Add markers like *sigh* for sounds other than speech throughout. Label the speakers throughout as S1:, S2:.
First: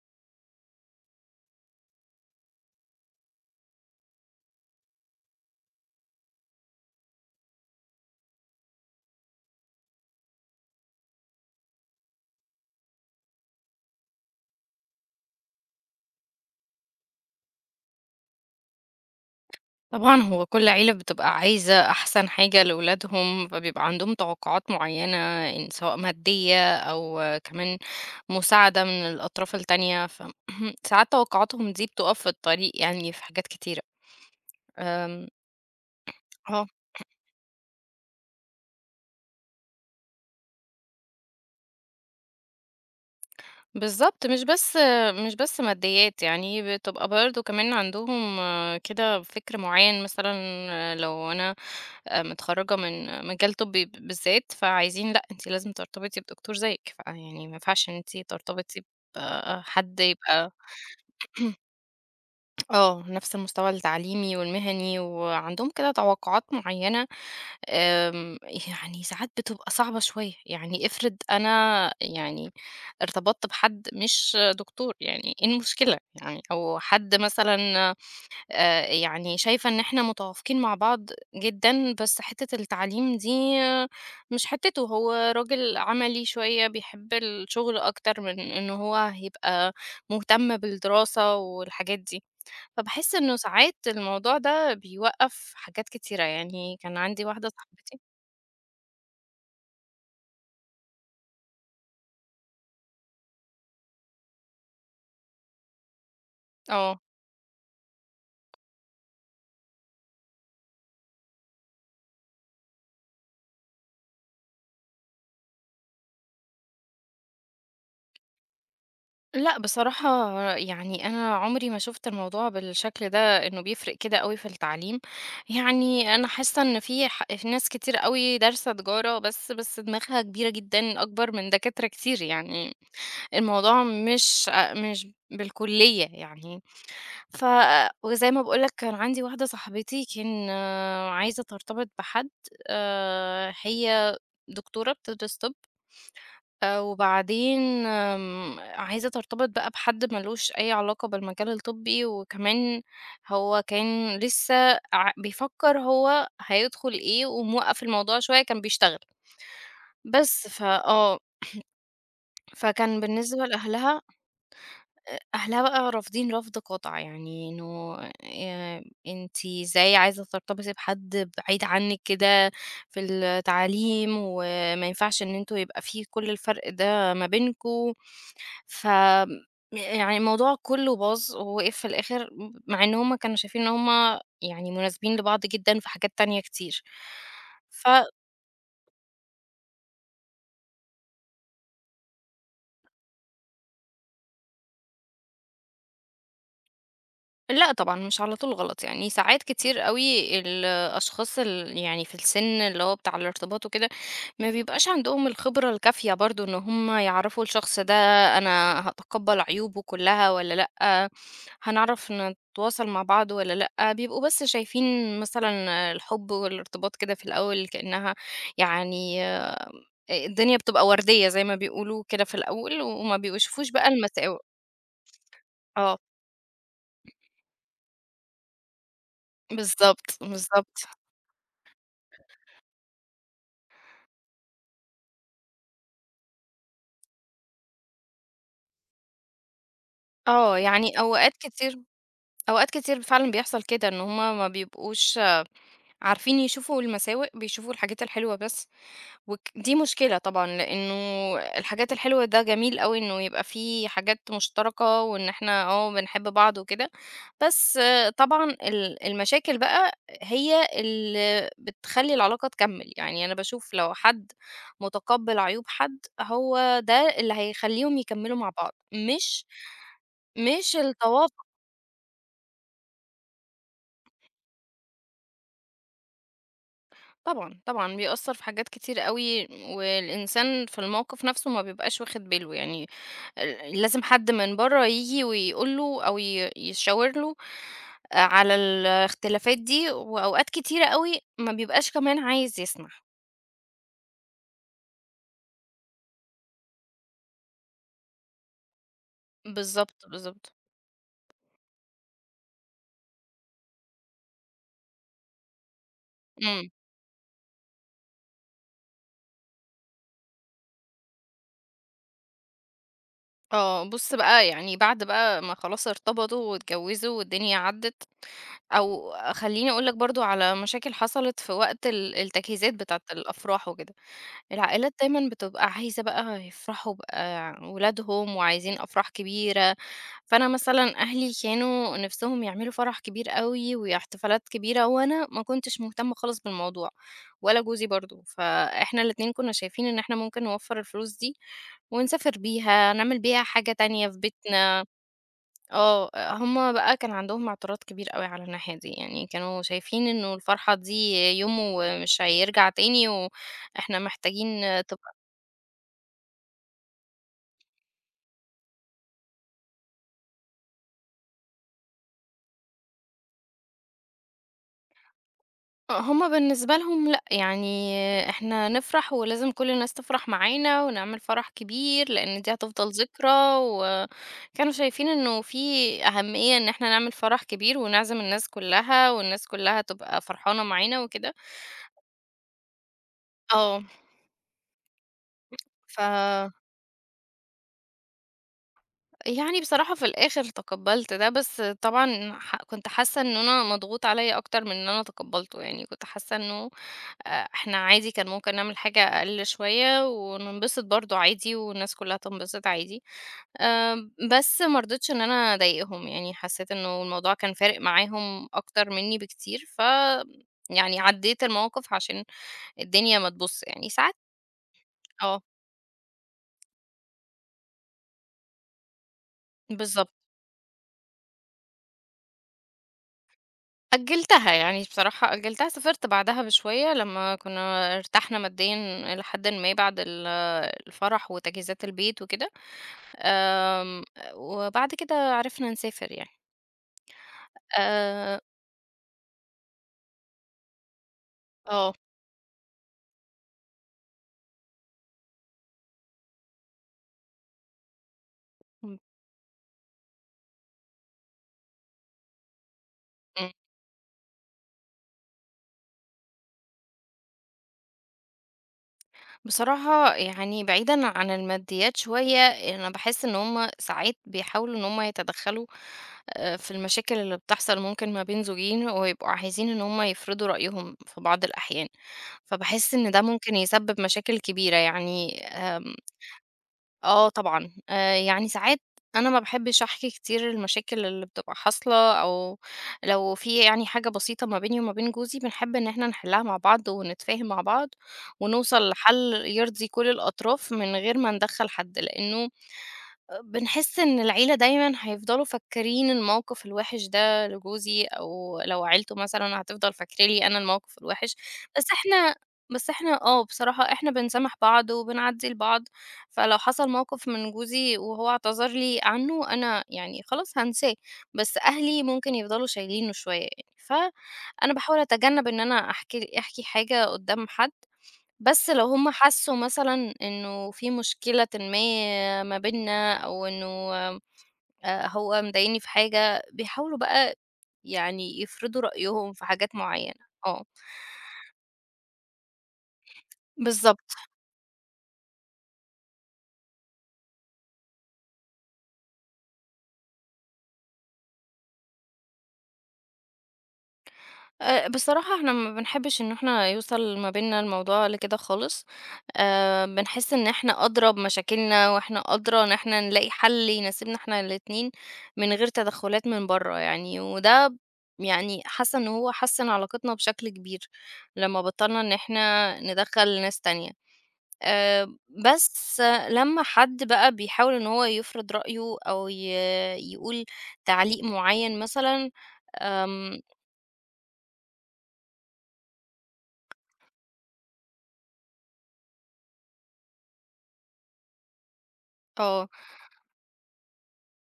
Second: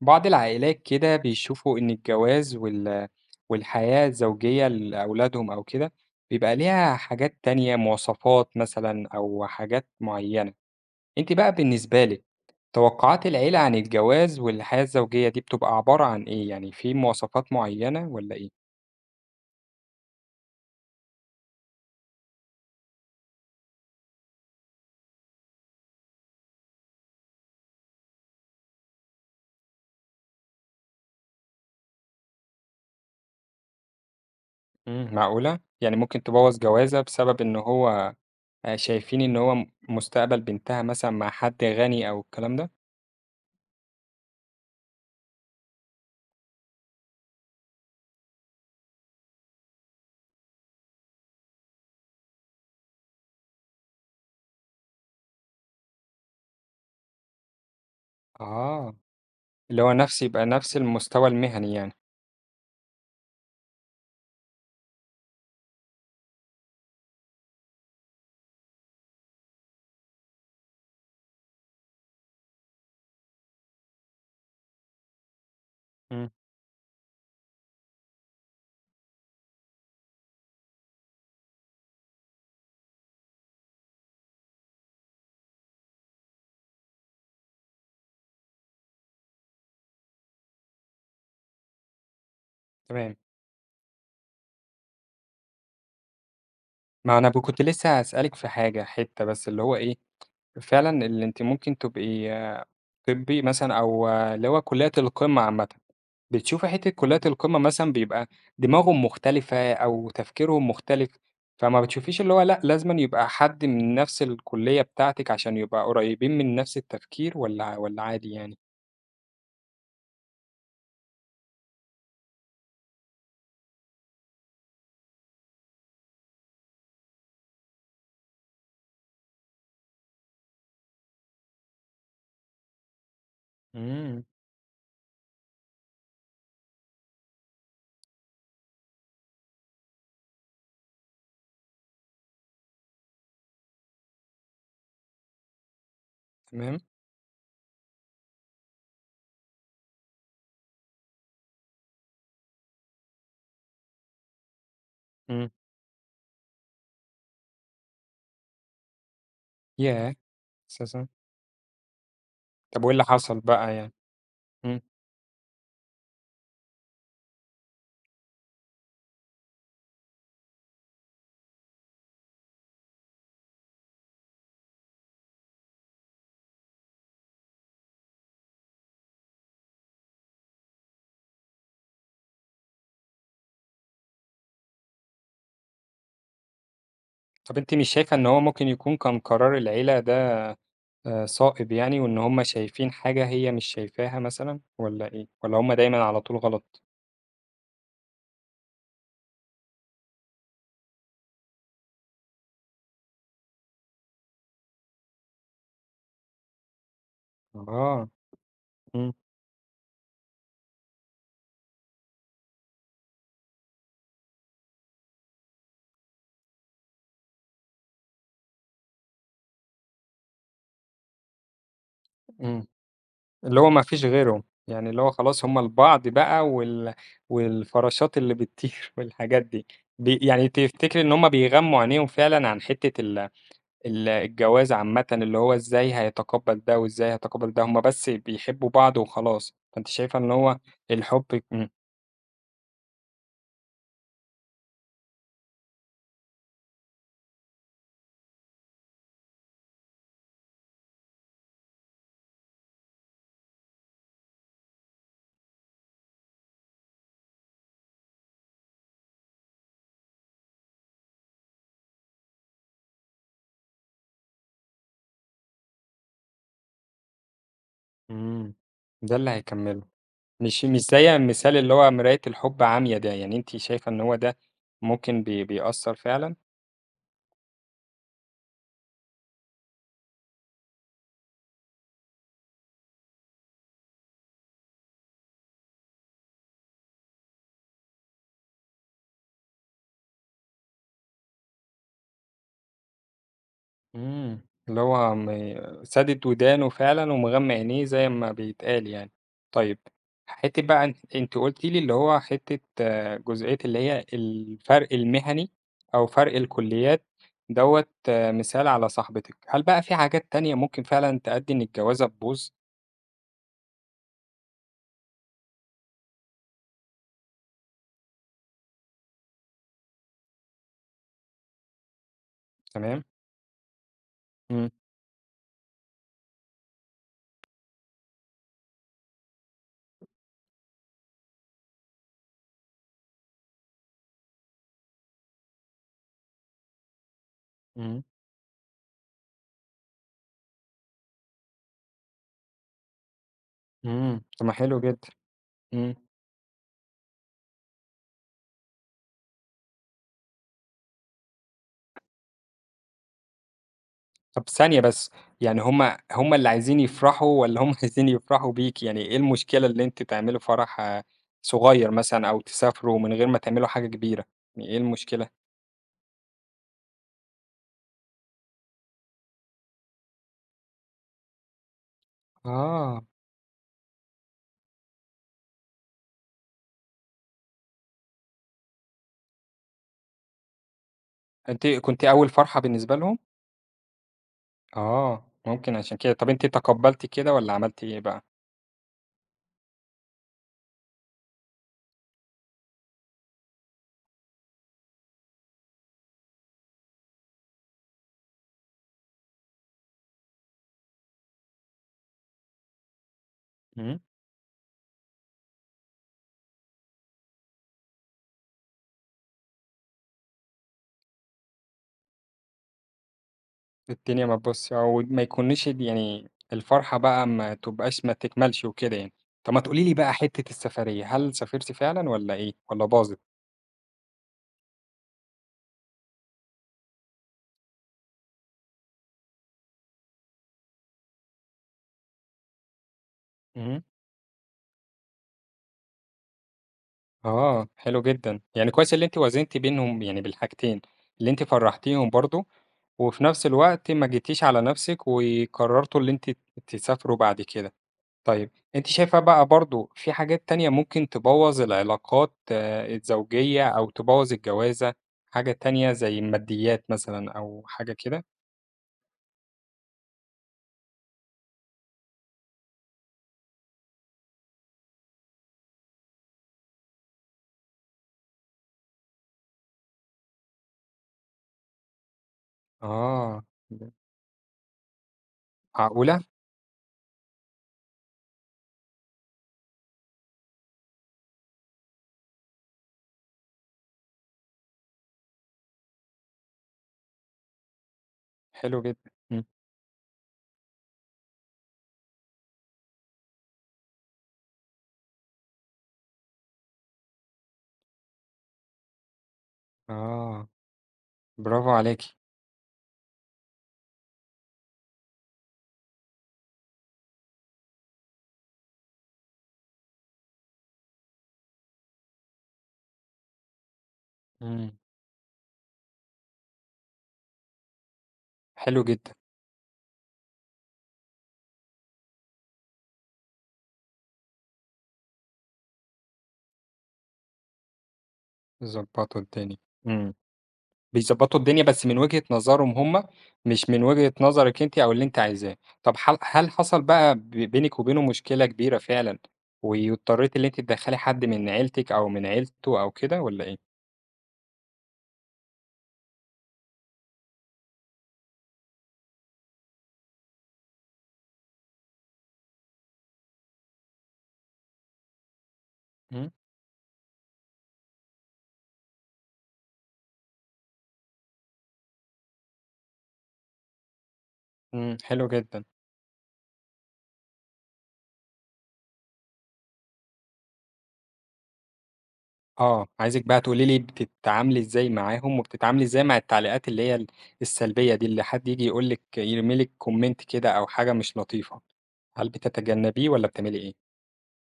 S1: بعض العائلات كده بيشوفوا إن الجواز والحياة الزوجية لأولادهم أو كده بيبقى ليها حاجات تانية، مواصفات مثلا أو حاجات معينة. أنت بقى بالنسبة لك، توقعات العيلة عن الجواز والحياة الزوجية دي بتبقى عبارة عن إيه؟ يعني في مواصفات معينة ولا إيه؟
S2: طبعًا هو كل عيلة بتبقى عايزة أحسن حاجة لولادهم، فبيبقى عندهم توقعات معيّنة إن سواء مادية أو كمان مساعدة من الأطراف التانية، ف *clears throat* ساعات توقعاتهم دي بتُقف في الطريق يعني في حاجات كتيرة.
S1: مم.
S2: آمم،
S1: معقولة؟ يعني ممكن تبوظ
S2: آه،
S1: جوازة بسبب إن هو، شايفين إن هو مستقبل بنتها مثلا مع حد غني أو الكلام ده؟
S2: بالضبط، مش بس ماديات، يعني بتبقى برضه كمان عندهم كده فِكر معيّن مثلًا آه، لو أنا متخرّجة من مجال طبّي بالذات، فعايزين لأ أنتِ لازم ترتبطي بدكتور زيِّك، فيعني ما ينفعش إن أنتِ ترتبطي
S1: آه، اللي هو
S2: بحد
S1: يبقى
S2: يبقى
S1: نفس المستوى
S2: *clears throat*
S1: المهني يعني.
S2: آه، نفس المستوى التعليمي والمهني، وعندهم كده توقعات معيّنة. آمم يعني ساعات بتبقى صعبة شوية، يعني افرض أنا يعني ارتبطت بحد مش دكتور، يعني إيه المشكلة
S1: مم.
S2: يعني؟ أو حد مثلًا يعني شايفة إن إحنا متوافقين مع بعض جدًا، بس حتّة التعليم دي آه، مش حتّته، هو راجل عملي شوية بيحب الشغل أكتر من إن هو هيبقى مهتم بالدراسة والحاجات دي، فباحس
S1: تمام.
S2: إنه ساعات الموضوع ده بيوقّف حاجات كتيرة، يعني كان
S1: ما
S2: عندي
S1: أنا
S2: واحدة
S1: كنت لسه
S2: صاحبتي
S1: هاسألِك في حاجة، حتّة بس اللي هو إيه، فعلًا اللي أنتِ ممكن تبقي طبّي مثلًا أو اللي هو كليات القمة عامةً. بتشوفي حتّة
S2: آه.
S1: كليات القمة مثلًا بيبقى دماغهم مختلفة أو تفكيرهم مختلف، فما بتشوفيش اللي هو لأ، لازمًا يبقى حد من نفس الكلية بتاعتِك عشان يبقى قريّبين من نفس التفكير، والّا عادي يعني؟
S2: لأ، بصراحة يعني أنا عمري ما شُفت الموضوع بالشكل ده، إنه بيفرق كده أوي في التعليم، يعني أنا حاسة إن في ناس كتير أوي دارسة تجارة بس دماغها كبيرة جدًا أكبر من دكاترة كتير، يعني الموضوع
S1: إمم.
S2: مش بالكلية يعني. ف وزي ما باقول لك كان عندي واحدة صاحبتي كان آه، عايزة ترتبط بحد هي دكتورة بتدرس طِب
S1: تمام،
S2: وبعدين عايزة ترتبط بقى بحد ما لوش أي علاقة بالمجال الطبّي، وكمان هو كان لسه
S1: إمم.
S2: بيفكّر هو هيدخل إيه، وموقّف الموضوع شوية كان بيشتغل،
S1: ياه!
S2: بس ف
S1: أساسًا.
S2: آه،
S1: طَب وإيه
S2: فكان
S1: اللي حصل
S2: بالنسبة
S1: بقى يعني؟
S2: لأهلها
S1: إمم.
S2: أهلها بقى رافضين رفض قاطع، يعني إنه أنتِ إزاي عايزة ترتبطي بحد بعيد عنِّك كده في التعليم، وما ينفعش إن أنتم يبقى في كل الفرق ده ما بينكم. ف يعني الموضوع كله باظ ووقف في الآخر مع إن هم كانوا شايفين إن هم يعني مناسبين لبعض جدًا في حاجات تانية كتير.
S1: طَب أنتِ
S2: ف
S1: مش شايفة إن هو ممكن يكون كان قرار العيلة ده صائب يعني، وإن هُم شايفين حاجة هي مش شايفاها مثلًا والّا إيه؟ والّا هُم دايمًا على طول غلط؟
S2: لأ طبعًا، مش على طول غلط، يعني ساعات كتير أوي الأشخاص يعني في السن اللي هو بتاع الارتباط وكده، ما بيبقاش عندهم الخبرة الكافية برضه إن هم يعرفوا الشخص ده
S1: آه،
S2: أنا
S1: إمم،
S2: هاتقبّل عيوبه كلّها والّا لأ، هنعرف نتواصل مع بعض والّا لأ، بيبقوا بس شايفين مثلًا الحب والارتباط كده في الأول كإنها يعني آآ الدنيا بتبقى وردية زي ما بيقولوا كده في
S1: إمم،
S2: الأول، وما
S1: اللي
S2: بيشوفوش
S1: هو ما
S2: بقى
S1: فيش
S2: المساو
S1: غيرهم، يعني اللي هو خلاص هُم
S2: آه،
S1: لبعض بقى، والفراشات اللي بتطير *laughs* والحاجات دي.
S2: بالضبط،
S1: يعني
S2: بالضبط.
S1: تفتكري إن هُم بيغمّوا عينيهم فعلًا عن حتة ال ال الجواز عامةً، اللي هو إزاي هيتقبّل ده وإزاي هيتقبّل ده، هُم بس بيحبّوا بعض وخلاص، فأنتِ شايفة إن
S2: آه،
S1: هو
S2: يعني
S1: الحب.
S2: أوقات
S1: إمم،
S2: كتير أوقات كتير فعلًا بيحصل كده، إن هُم ما بيبقوش عارفين يشوفوا المساوئ، بيشوفوا الحاجات الحلوة بس، دي مشكلة طبعًا، لإنه الحاجات الحلوة ده جميل أوي إنه يبقى في حاجات مشتركة، وإن إحنا آه، بنحب بعض وكده، بس آه، طبعًا المشاكل بقى هي اللي بتخلّي العلاقة تكمّل، يعني أنا باشوف لو حد متقبّل عيوب حد، هو ده اللي هيخلّيهم يكمّلوا مع
S1: إمم،
S2: بعض،
S1: ده اللي
S2: مش
S1: هيكمّله. مش
S2: مش
S1: مش زي
S2: التوا
S1: المثال اللي هو مراية الحب عميا ده، يعني أنتِ شايفة إن هو ده ممكن بيأثّر فعلًا؟
S2: طبعًا، طبعًا بيأثّر في حاجات كتير أوي، والإنسان في الموقف نفْسه ما بيبقاش واخد باله يعني، لازم حد من برّه ييجي ويقول له أو يشاور له على الاختلافات دي، وأوقات كتيرة أوي ما بيبقاش كمان عايز يسمع.
S1: إمم. اللي هو سادد ودانه فعلًا ومغمى عينيه زي ما بيتقال يعني. طيب،
S2: بالضبط، بالضبط.
S1: حتّة بقى أنتِ قلتِ لي اللي هو حتّة جزئية اللي هي الفرق المهني أو فرق
S2: إمم.
S1: الكليات دوّة، مثال على صاحبتِك، هل بقى في حاجات تانية ممكن فعلًا تأدّي إن الجوازة تبوظ؟
S2: آه، بُص بقى يعني بعد بقى ما خلاص ارتبطوا واتجوّزوا والدنيا عدّت، أو خلّيني أقول لك برضه على مشاكل حصلت في وقت التجهيزات بتاعة
S1: تمام؟
S2: الأفراح وكده.
S1: إمم.
S2: العائلات دايمًا بتبقى عايزة بقى يفرحوا بقى ولادهم وعايزين أفراح كبيرة، فأنا مثلًا أهلي كانوا نِفْسهم يعملوا فرح كبير أوي واحتفالات كبيرة وأنا ما كنتش مهتمة خالص بالموضوع ولا
S1: إمم،
S2: جوزي
S1: إمم.
S2: برضه، فإحنا الاتنين كُنّا شايفين إن إحنا ممكن نوفّر الفلوس دي ونسافر بيها، نعمل بيها حاجة تانية في
S1: إمم، طب ما حلو
S2: بيتنا.
S1: جدًا. إمم.
S2: آه، هم بقى كان عندهم اعتراض كبير أوي على الناحية دي، يعني كانوا شايفين إنه الفرحة دي يوم ومش هيرجع تاني وإحنا محتاجين
S1: طب ثانية
S2: تب
S1: بس، يعني هم اللي عايزين يفرحوا والّا هم *laughs* عايزين يفرحوا بيكِ؟ يعني إيه المشكلة؟ اللي أنتِ تعملوا فرح صغير مثلًا أو تسافروا من غير ما تعملوا حاجة كبيرة، يعني إيه المشكلة؟
S2: هُم بالنسبة لهم لأ، يعني إحنا نفرح ولازم كل الناس تفرح معانا ونعمل فرح كبير، لإن دي هتفضل
S1: آه،
S2: ذكرى، وكانوا شايفين إنه في أهمية إن إحنا نعمل فرح كبير ونعزم الناس كلها، والناس كلها تبقى فرحانة معانا وكده.
S1: أنتِ كنتِ أول فرحة بالنسبة لهم؟
S2: آه،
S1: آه، ممكن عشان
S2: ف
S1: كده. طب أنتِ تقبّلتِ كده والّا عملتِ إيه بقى؟
S2: يعني بصراحة في الآخر تقبّلت ده، بس طبعًا كنت حاسة إن أنا مضغوط عليّا أكتر من إن أنا تقبّلته، يعني كنت حاسة إنه إحنا عادي كان ممكن نعمل حاجة أقل شوية وننبسط برضه عادي والناس كُلّها تنبسط عادي.
S1: إمم،
S2: بس ما رضيتش إن أنا أضايقهم، يعني حسّيت إنه الموضوع كان فارق معاهم أكتر منّي بكتير. يعني عدّيت الموقف عشان الدنيا ما تبُص يعني، ساعات
S1: الدنيا ما تبُص أو ما
S2: آه،
S1: يكونش يعني الفرحة بقى ما تبقاش ما تكملش وكده يعني. طب ما تقولي لي
S2: بالضبط.
S1: بقى حتّة السفرية، هل سافرتِ فعلًا والّا إيه، والّا باظت؟
S2: أجّلتها، يعني بصراحة أجّلتها، سافرت بعدها بشوية لمّا كُنّا ارتحنا ماديًا إلى حدٍ ما بعد الفرح وتجهيزات البيت وكده،
S1: إمم.
S2: آمم، وبعد كده عرفنا نسافر يعني.
S1: آه، حلو
S2: آآ
S1: جدًا، يعني كويس اللي أنتِ وازنتِ بينهم يعني بالحاجتين، اللي أنتِ
S2: آه،
S1: فرّحتيهم برضه، وفي نفس الوقت ما جيتيش على نفسِك، وقررتوا اللي أنتِ تسافروا بعد كده. طيب، أنتِ
S2: إمم،
S1: شايفة بقى برضه في حاجات تانية ممكن تبوّظ العلاقات
S2: إمم.
S1: الزوجية، أو تبوّظ الجوازة، حاجة تانية زي الماديات مثلًا أو حاجة كده؟
S2: بصراحة يعني بعيدًا عن الماديات شوية، أنا باحس إن هم ساعات بيحاولوا إن هم يتدخّلوا في المشاكل اللي بتحصل ممكن ما بين زوجين، ويبقوا عايزين إن هم يفرضوا رأيهم في بعض الأحيان، فباحس إن ده
S1: آه،
S2: ممكن يسبب مشاكل كبيرة يعني
S1: معقولة!
S2: آه طبعًا، يعني ساعات أنا ما باحبش أحكي كتير المشاكل اللي بتبقى حاصلة، أو لو في يعني حاجة بسيطة ما بيني وما بين جوزي، بنحب إن إحنا نحلها مع بعض ونتفاهم مع بعض،
S1: حلو
S2: ونوصل
S1: جدًا،
S2: لحل
S1: إمم،
S2: يرضي كل الأطراف من غير ما ندخّل حد، لإنه بنحس إن العيلة دايمًا هيفضلوا فاكرين الموقف الوحِش ده لجوزي أو لو عيلته مثلًا هتفضل فاكرة
S1: آه،
S2: لي أنا الموقف الوحِش،
S1: برافو
S2: بس
S1: عليكِ،
S2: إحنا بس إحنا آه، بصراحة إحنا بنسامح بعض وبنعدّي لبعض، فلو حصل موقف من جوزي وهو اعتذر لي عنّه أنا يعني خلاص هانساه، بس أهلي ممكن يفضلوا شايلينه شوية يعني،
S1: إمم،
S2: فأنا باحاول أتجنّب إن أنا أحكي حاجة قُدّام حد. بس
S1: حلو
S2: لو هم
S1: جدًا.
S2: حسوا مثلًا إنه في مشكلةٍ ما ما بيننا أو إنه هو مضايقني في حاجة، بيحاولوا بقى يعني يفرضوا
S1: ضبّطوا
S2: رأيهم في
S1: الدنيا،
S2: حاجات
S1: إمم.
S2: معيّنة. آه،
S1: بيضبّطوا الدنيا بس من وجهة نظرهم هم، مش من
S2: بالضبط.
S1: وجهة نظرِك أنتِ أو اللي أنتِ عايزاه. طب هل حصل بقى بينِك وبينه مشكلة كبيرة فعلًا، واضطريتِ اللي أنتِ تدخّلي حد من عيلتِك أو من عيلته أو كده والّا إيه؟
S2: بصراحة إحنا ما بنحبّش إن إحنا يوصل ما بيننا الموضوع لكده خالص، بنحس إن إحنا أدرى بمشاكلنا، وإحنا أدرى إن إحنا نلاقي حل يناسبنا إحنا الاتنين من غير تدخلات
S1: إمم،
S2: من برّه يعني، يعني حاسة إن هو حسّن علاقتنا بشكل كبير لمّا بطّلنا إن إحنا ندخّل ناس تانية.
S1: إمم،
S2: آآ،
S1: حلو جدًا.
S2: بس لمّا حد بقى بيحاول إن هو يفرض رأيه أو ي يقول تعليق معيّن مثلًا،
S1: آه، عايزِك بقى
S2: آمم،
S1: تقولي لي بتتعاملي إزاي معاهم، وبتتعاملي إزاي مع التعليقات اللي هي السلبية دي، اللي حد ييجي يقول لِك، يرمي لِك comment كده أو حاجة مش لطيفة، هل
S2: آه.
S1: بتتجنبيه والّا بتعملي إيه؟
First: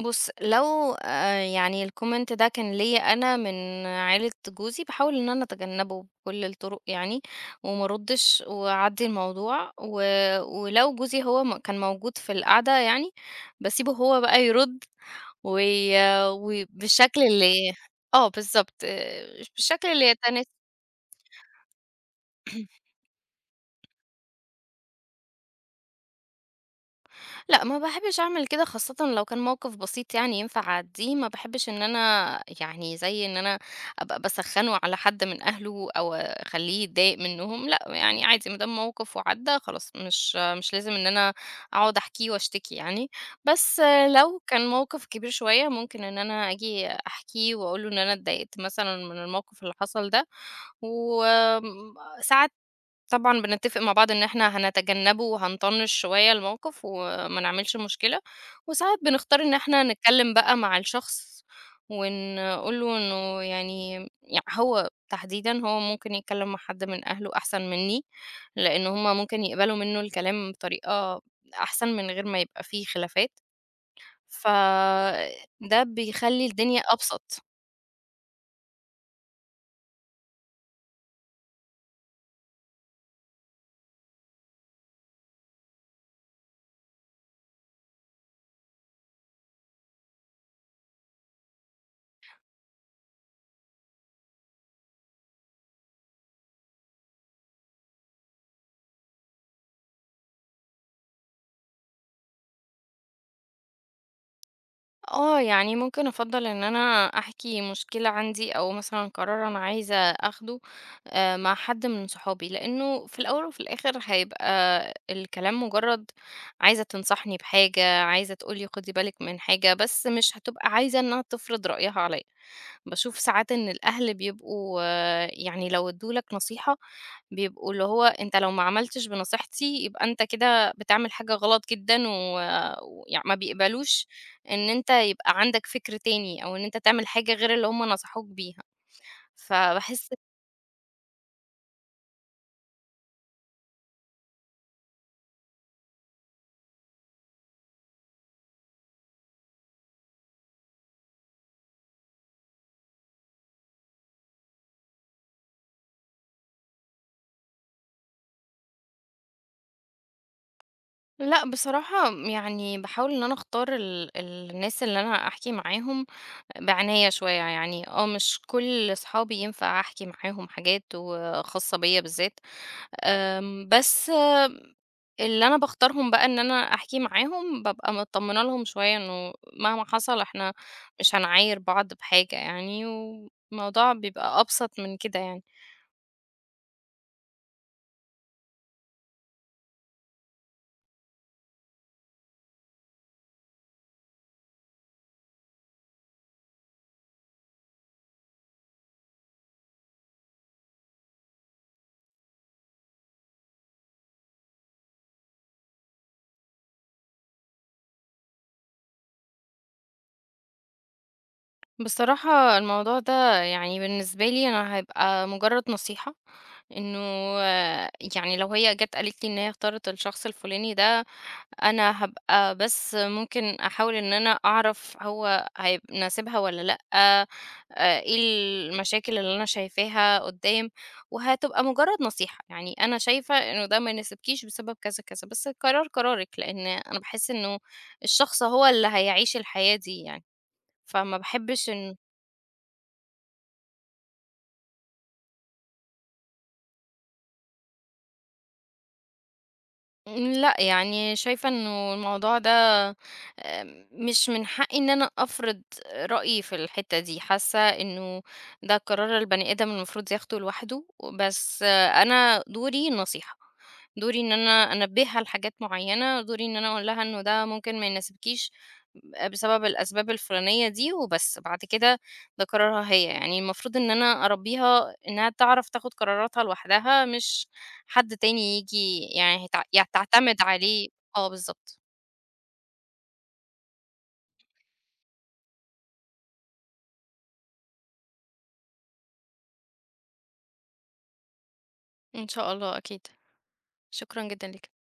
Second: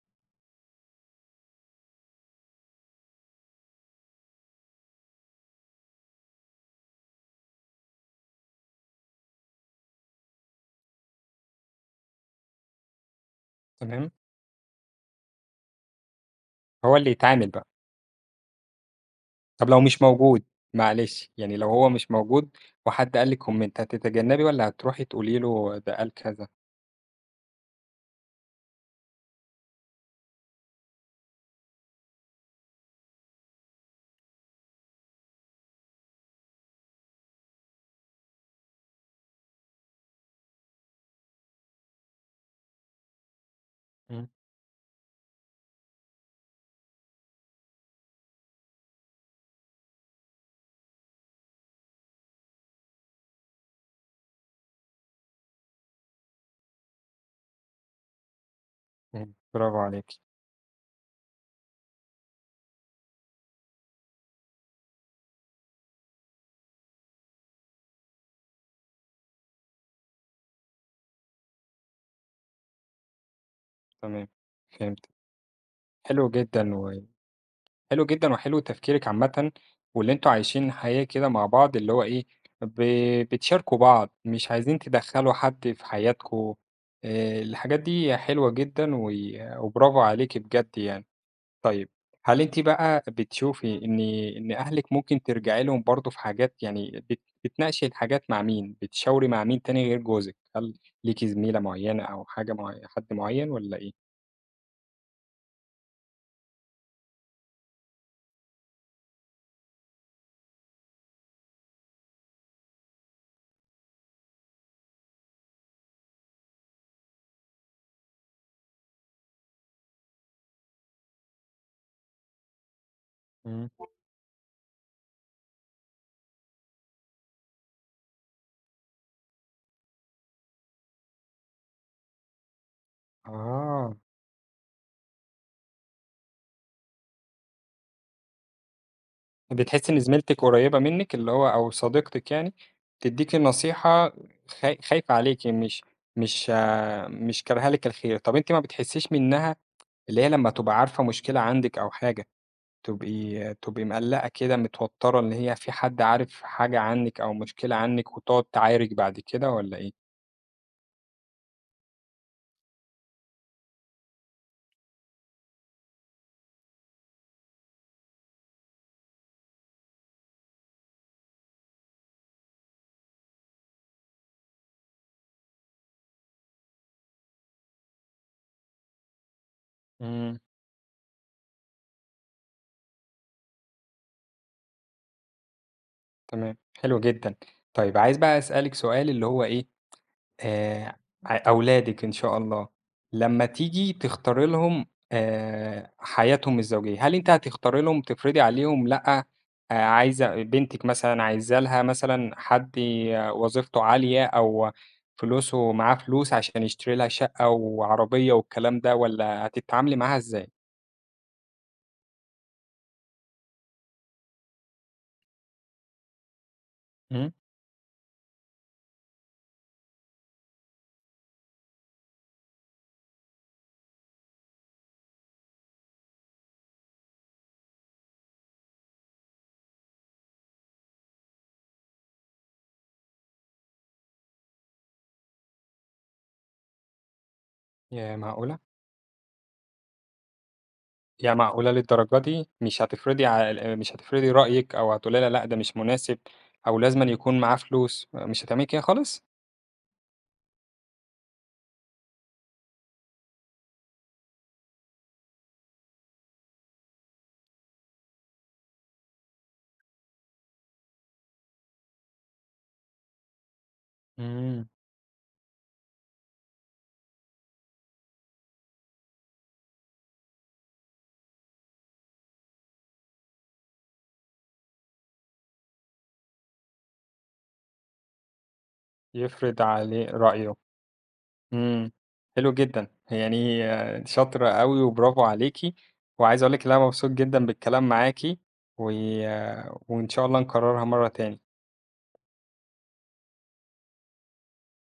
S2: بُص، لو يعني الcomment ده كان ليّا أنا من عيلة جوزي، باحاول إن أنا أتجنّبه بكل الطُرق يعني وما أردّش وأعدّي الموضوع. ولو جوزي هو م كان موجود في القعدة يعني، باسيبه
S1: تمام،
S2: هو بقى يرُد وي
S1: هو اللي
S2: وبالشكل
S1: يتعامل
S2: اللي
S1: بقى.
S2: آه بالضبط.
S1: طب لو
S2: بالشكل
S1: مش
S2: اللي
S1: موجود، معلش، يعني لو هو مش موجود
S2: يتناسب
S1: وحد قال لِك كومنت، هتتجنبي والّا هتروحي تقولي له ده قال كذا؟
S2: لأ، ما باحبش أعمل كده خاصةً لو كان موقف بسيط يعني ينفع أعدّيه، ما باحبش إن أنا يعني زي إن أنا أبقى باسخّنه على حد من أهله أو أخلّيه يتضايق منّهم، لأ، يعني عادي ما دام موقف وعدّى خلاص مش مش لازم إن أنا أقعد أحكيه وأشتكي يعني، بس
S1: إمم.
S2: لو كان موقف كبير شوية ممكن إن أنا آجي أحكيه وأقول له إن أنا اتضايقت مثلًا من الموقف اللي حصل ده، وساعات طبعًا بنتّفق مع بعض إن إحنا هنتجنّبه وهنطنّش شوية الموقف وما نعملش مشكلة، وساعات
S1: إمم،
S2: بنختار إن
S1: برافو
S2: إحنا
S1: عليكِ،
S2: نتكلّم بقى مع الشخص ونقول له إنه يعني هو تحديدًا هو ممكن يتكلّم مع حد من أهله أحسن منّي، لإن هُم ممكن يقبلوا منّه الكلام بطريقة أحسن من غير ما يبقى في خلافات،
S1: تمام، فهمت،
S2: فده
S1: حلو
S2: بيخلّي
S1: جدًا
S2: الدنيا
S1: و
S2: أبسط.
S1: حلو جدًا وحلو تفكيرِك عامةً، واللي أنتم عايشين حياة كده مع بعض اللي هو إيه، ب بتشاركوا بعض، مش عايزين تدخّلوا حد في حياتكم، الحاجات دي حلوة جدًا وبرافو عليكِ بجد يعني. طيب، هل أنتِ بقى بتشوفي إن أهلِك ممكن ترجعي لهم برضه في حاجات، يعني بتناقشي الحاجات مع مين، بتشاوري مع مين تاني غير جوزِك؟ هل ليكِ زميلة معيّنة أو حاجة حد معيّن والّا إيه؟
S2: آه، يعني ممكن أفضّل إن أنا أحكي مشكلة عندي أو مثلًا قرار أنا عايزة آخده مع حد من صحابي، لإنه في الأول وفي الآخر هيبقى الكلام مجرد عايزة تنصحني بحاجة، عايزة تقول لي خدي بالِك من حاجة، بس مش هتبقى عايزة إنها تفرض رأيها عليَّ. باشوف ساعات
S1: إمم.
S2: إن الأهل بيبقوا آه، يعني لو ادّوا لك نصيحة بيبقوا اللي هو أنت لو ما عملتش بنصيحتي يبقى أنت كده بتعمل حاجة غلط جدًا ويعني ما
S1: آه،
S2: بيقبلوش إن أنت يبقى عندك فكر تاني أو إن أنت تعمل حاجة غير اللي هم نصحوك بيها،
S1: بتحسي إن
S2: فباحس
S1: زميلتِك قريبة منِّك اللي هو أو صديقتِك يعني، تدّيكِ نصيحة خايفة عليكِ، مش كارهة لِك الخير، طب أنتِ ما بتحسيش منها اللي هي لمّا تبقى عارفة مشكلة عندِك أو حاجة، تبقي مقلّقة كده، متوتّرة إن هي في حد عارف حاجة عنِّك أو مشكلة عنِّك وتقعد تعارك بعد كده والّا إيه؟
S2: لأ بصراحة يعني باحاول إن أنا أختار الناس اللي أنا أحكي معاهم بعناية شوية، يعني آه مش كل صحابي ينفع أحكي معاهم حاجات وخاصة بيّا بالذات. آمم، بس أم، اللي أنا باختارهم بقى إن أنا أحكي معاهم، بابقى متطمنة لهم شوية إنه مهما حصل
S1: إمم.
S2: إحنا مش هنعاير بعض بحاجة يعني، والموضوع بيبقى أبسط من كده يعني.
S1: تمام، حلو جدًا. طيب، عايز بقى أسألِك سؤال اللي هو إيه، آآ ع أولادِك إن شاء الله، لمّا تيجي تختاري لهم حياتهم الزوجية، هل أنتِ هتختاري لهم تفرضي عليهم لأ، عايزة بنتِك مثلًا، عايزة لها مثلًا حد وظيفته عالية أو فلوسه معاه فلوس عشان يشتري لها شقة وعربية والكلام ده، والّا هتتعاملي معاها إزاي؟
S2: بصراحة الموضوع ده يعني بالنسبة لي أنا هيبقى مجرد نصيحة، إنه
S1: إمم.
S2: آه، يعني لو هي جات قالت لي إن هي اختارت الشخص الفلاني ده أنا هابقى بس ممكن أحاول إن أنا أعرف هو ناسبها والّا لأ، إيه المشاكل اللي أنا شايفاها قدّام، وهتبقى مجرد نصيحة، يعني أنا شايفة إنه ده ما يناسبكيش بسبب كذا، كذا، بس القرار قرارِك، لإن أنا باحس إنه
S1: ياه،
S2: الشخص
S1: معقولة!
S2: هو اللي هيعيش الحياة دي يعني، فما
S1: ياه، معقولة
S2: باحبش إنه
S1: للدرجة دي! مش هتفرضي رأيِك أو هتقولي لها لأ ده مش مناسب، أو لازمًا يكون معاه فلوس، مش هتعملي كده خالص؟
S2: لأ، يعني شايفة إنه الموضوع ده مش من حقي إن أنا أفرض رأيي في الحتة دي، حاسة إنه ده قرار البني آدم المفروض ياخده لوحده، بس آه، أنا دوري النصيحة، دوري إن
S1: إمم،
S2: أنا أنبهها لحاجات معينة، دوري إن أنا أقول لها إنه ده ممكن ما يناسبكيش بسبب الأسباب الفلانية دي وبس، بعد كده ده قرارها هي، يعني المفروض إن أنا أربيها إنها تعرف تاخد قراراتها لوحدها مش حد تاني ييجي يعني
S1: يفرض
S2: هت ي
S1: عليه
S2: تعتمد
S1: رأيه،
S2: عليه آه بالضبط.
S1: إمم، حلو جدًا، يعني شاطرة أوي وبرافو عليكِ، وعايز أقول لِك إن أنا مبسوط جدًا بالكلام معاكِ، و آه، وإن شاء الله نكررها مرة تاني.
S2: إن شاء الله أكيد. شكرًا جدًا ليك.